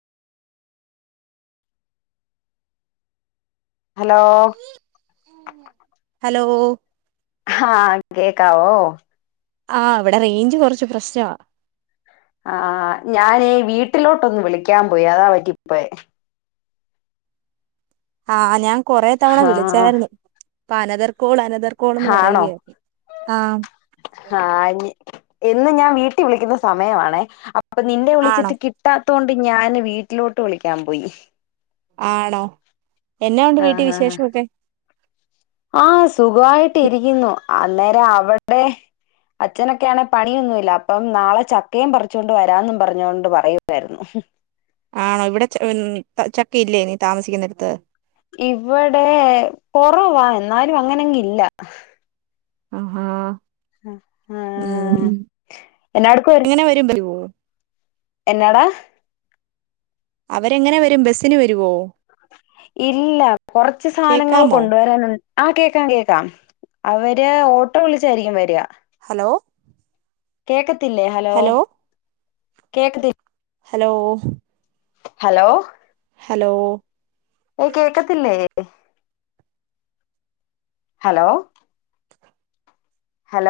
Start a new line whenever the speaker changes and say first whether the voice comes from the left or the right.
left: Hello
right: hello
left: ഹാ കേക്കാവോ?
right: ആ ഇവിടെ റേഞ്ച് കൊറച്ച് പ്രശ്നാ.
left: ആ ഞാനെ വീട്ടിലോട്ടൊന്ന് വിളിക്കാൻ പോയി അതാ പറ്റിപ്പോയെ
right: ആ ഞാൻ കൊറെ തവണ
left: ആ
right: വിളിച്ചായിരുന്നു. അപ്പൊ അനതർ കോൾ അന തർക്കോളന്ന്
left: ആണോ
right: പറയുകയായിരുന്നു ആ
left: ആ ഞ- എന്ന് ഞാൻ വീട്ടി വിളിക്കുന്ന സമയമാണേ അപ്പൊ നിന്നെ
right: ആണോ
left: വിളിച്ചിട്ട് കിട്ടാ ത്തോണ്ട് ഞാൻ വീട്ടിലോട്ട് വിളിക്കാൻ പോയി.
right: ആണോ. എന്നാ ഉണ്ട്
left: ആ
right: വീട്ടിൽ
left: ആ ആ
right: വിശേഷൊക്കെ.
left: ആ സുഖമായിട്ട് ഇരിക്കുന്നു. അന്നേരം അവിടെ അച്ഛനൊക്കെയാണെ പണിയൊന്നുമില്ല. അപ്പം നാളെ ചക്കയും പറിച്ചുകൊണ്ട് വരാന്നും പറഞ്ഞു കൊണ്ട് പറയുവായിരുന്നു.
right: ആണോ ഇവിടെ ച ചക്കയില്ലേ നീ താമസിക്കുന്നടത്ത്.
left: ഇവിടെ കുറവാ. എന്നാലും അങ്ങനങ്ങില്ല.
right: ആഹ
left: ആ
right: ഉം
left: എന്നാ എടുക്കുവായിരുന്നു
right: എങ്ങനെ വരും വരുവോ
left: എന്നാടാ
right: അവരെങ്ങനെ വരും ബസിന് വരുവോ?
left: ഇല്ല. കൊറച്ച് സാധനങ്ങൾ
right: കേക്കാമോ
left: കൊണ്ടുവരാനു ആ കേക്കാം കേൾക്കാം അവര് ഓട്ടോ വിളിച്ചായിരിക്കും വരാ.
right: ഹലോ
left: കേക്കത്തില്ലേ ഹലോ കേക്കത്തി
right: ഹലോ
left: ഹലോ
right: ഹലോ
left: ഏയ് കേക്കത്തില്ലേ? Hello hello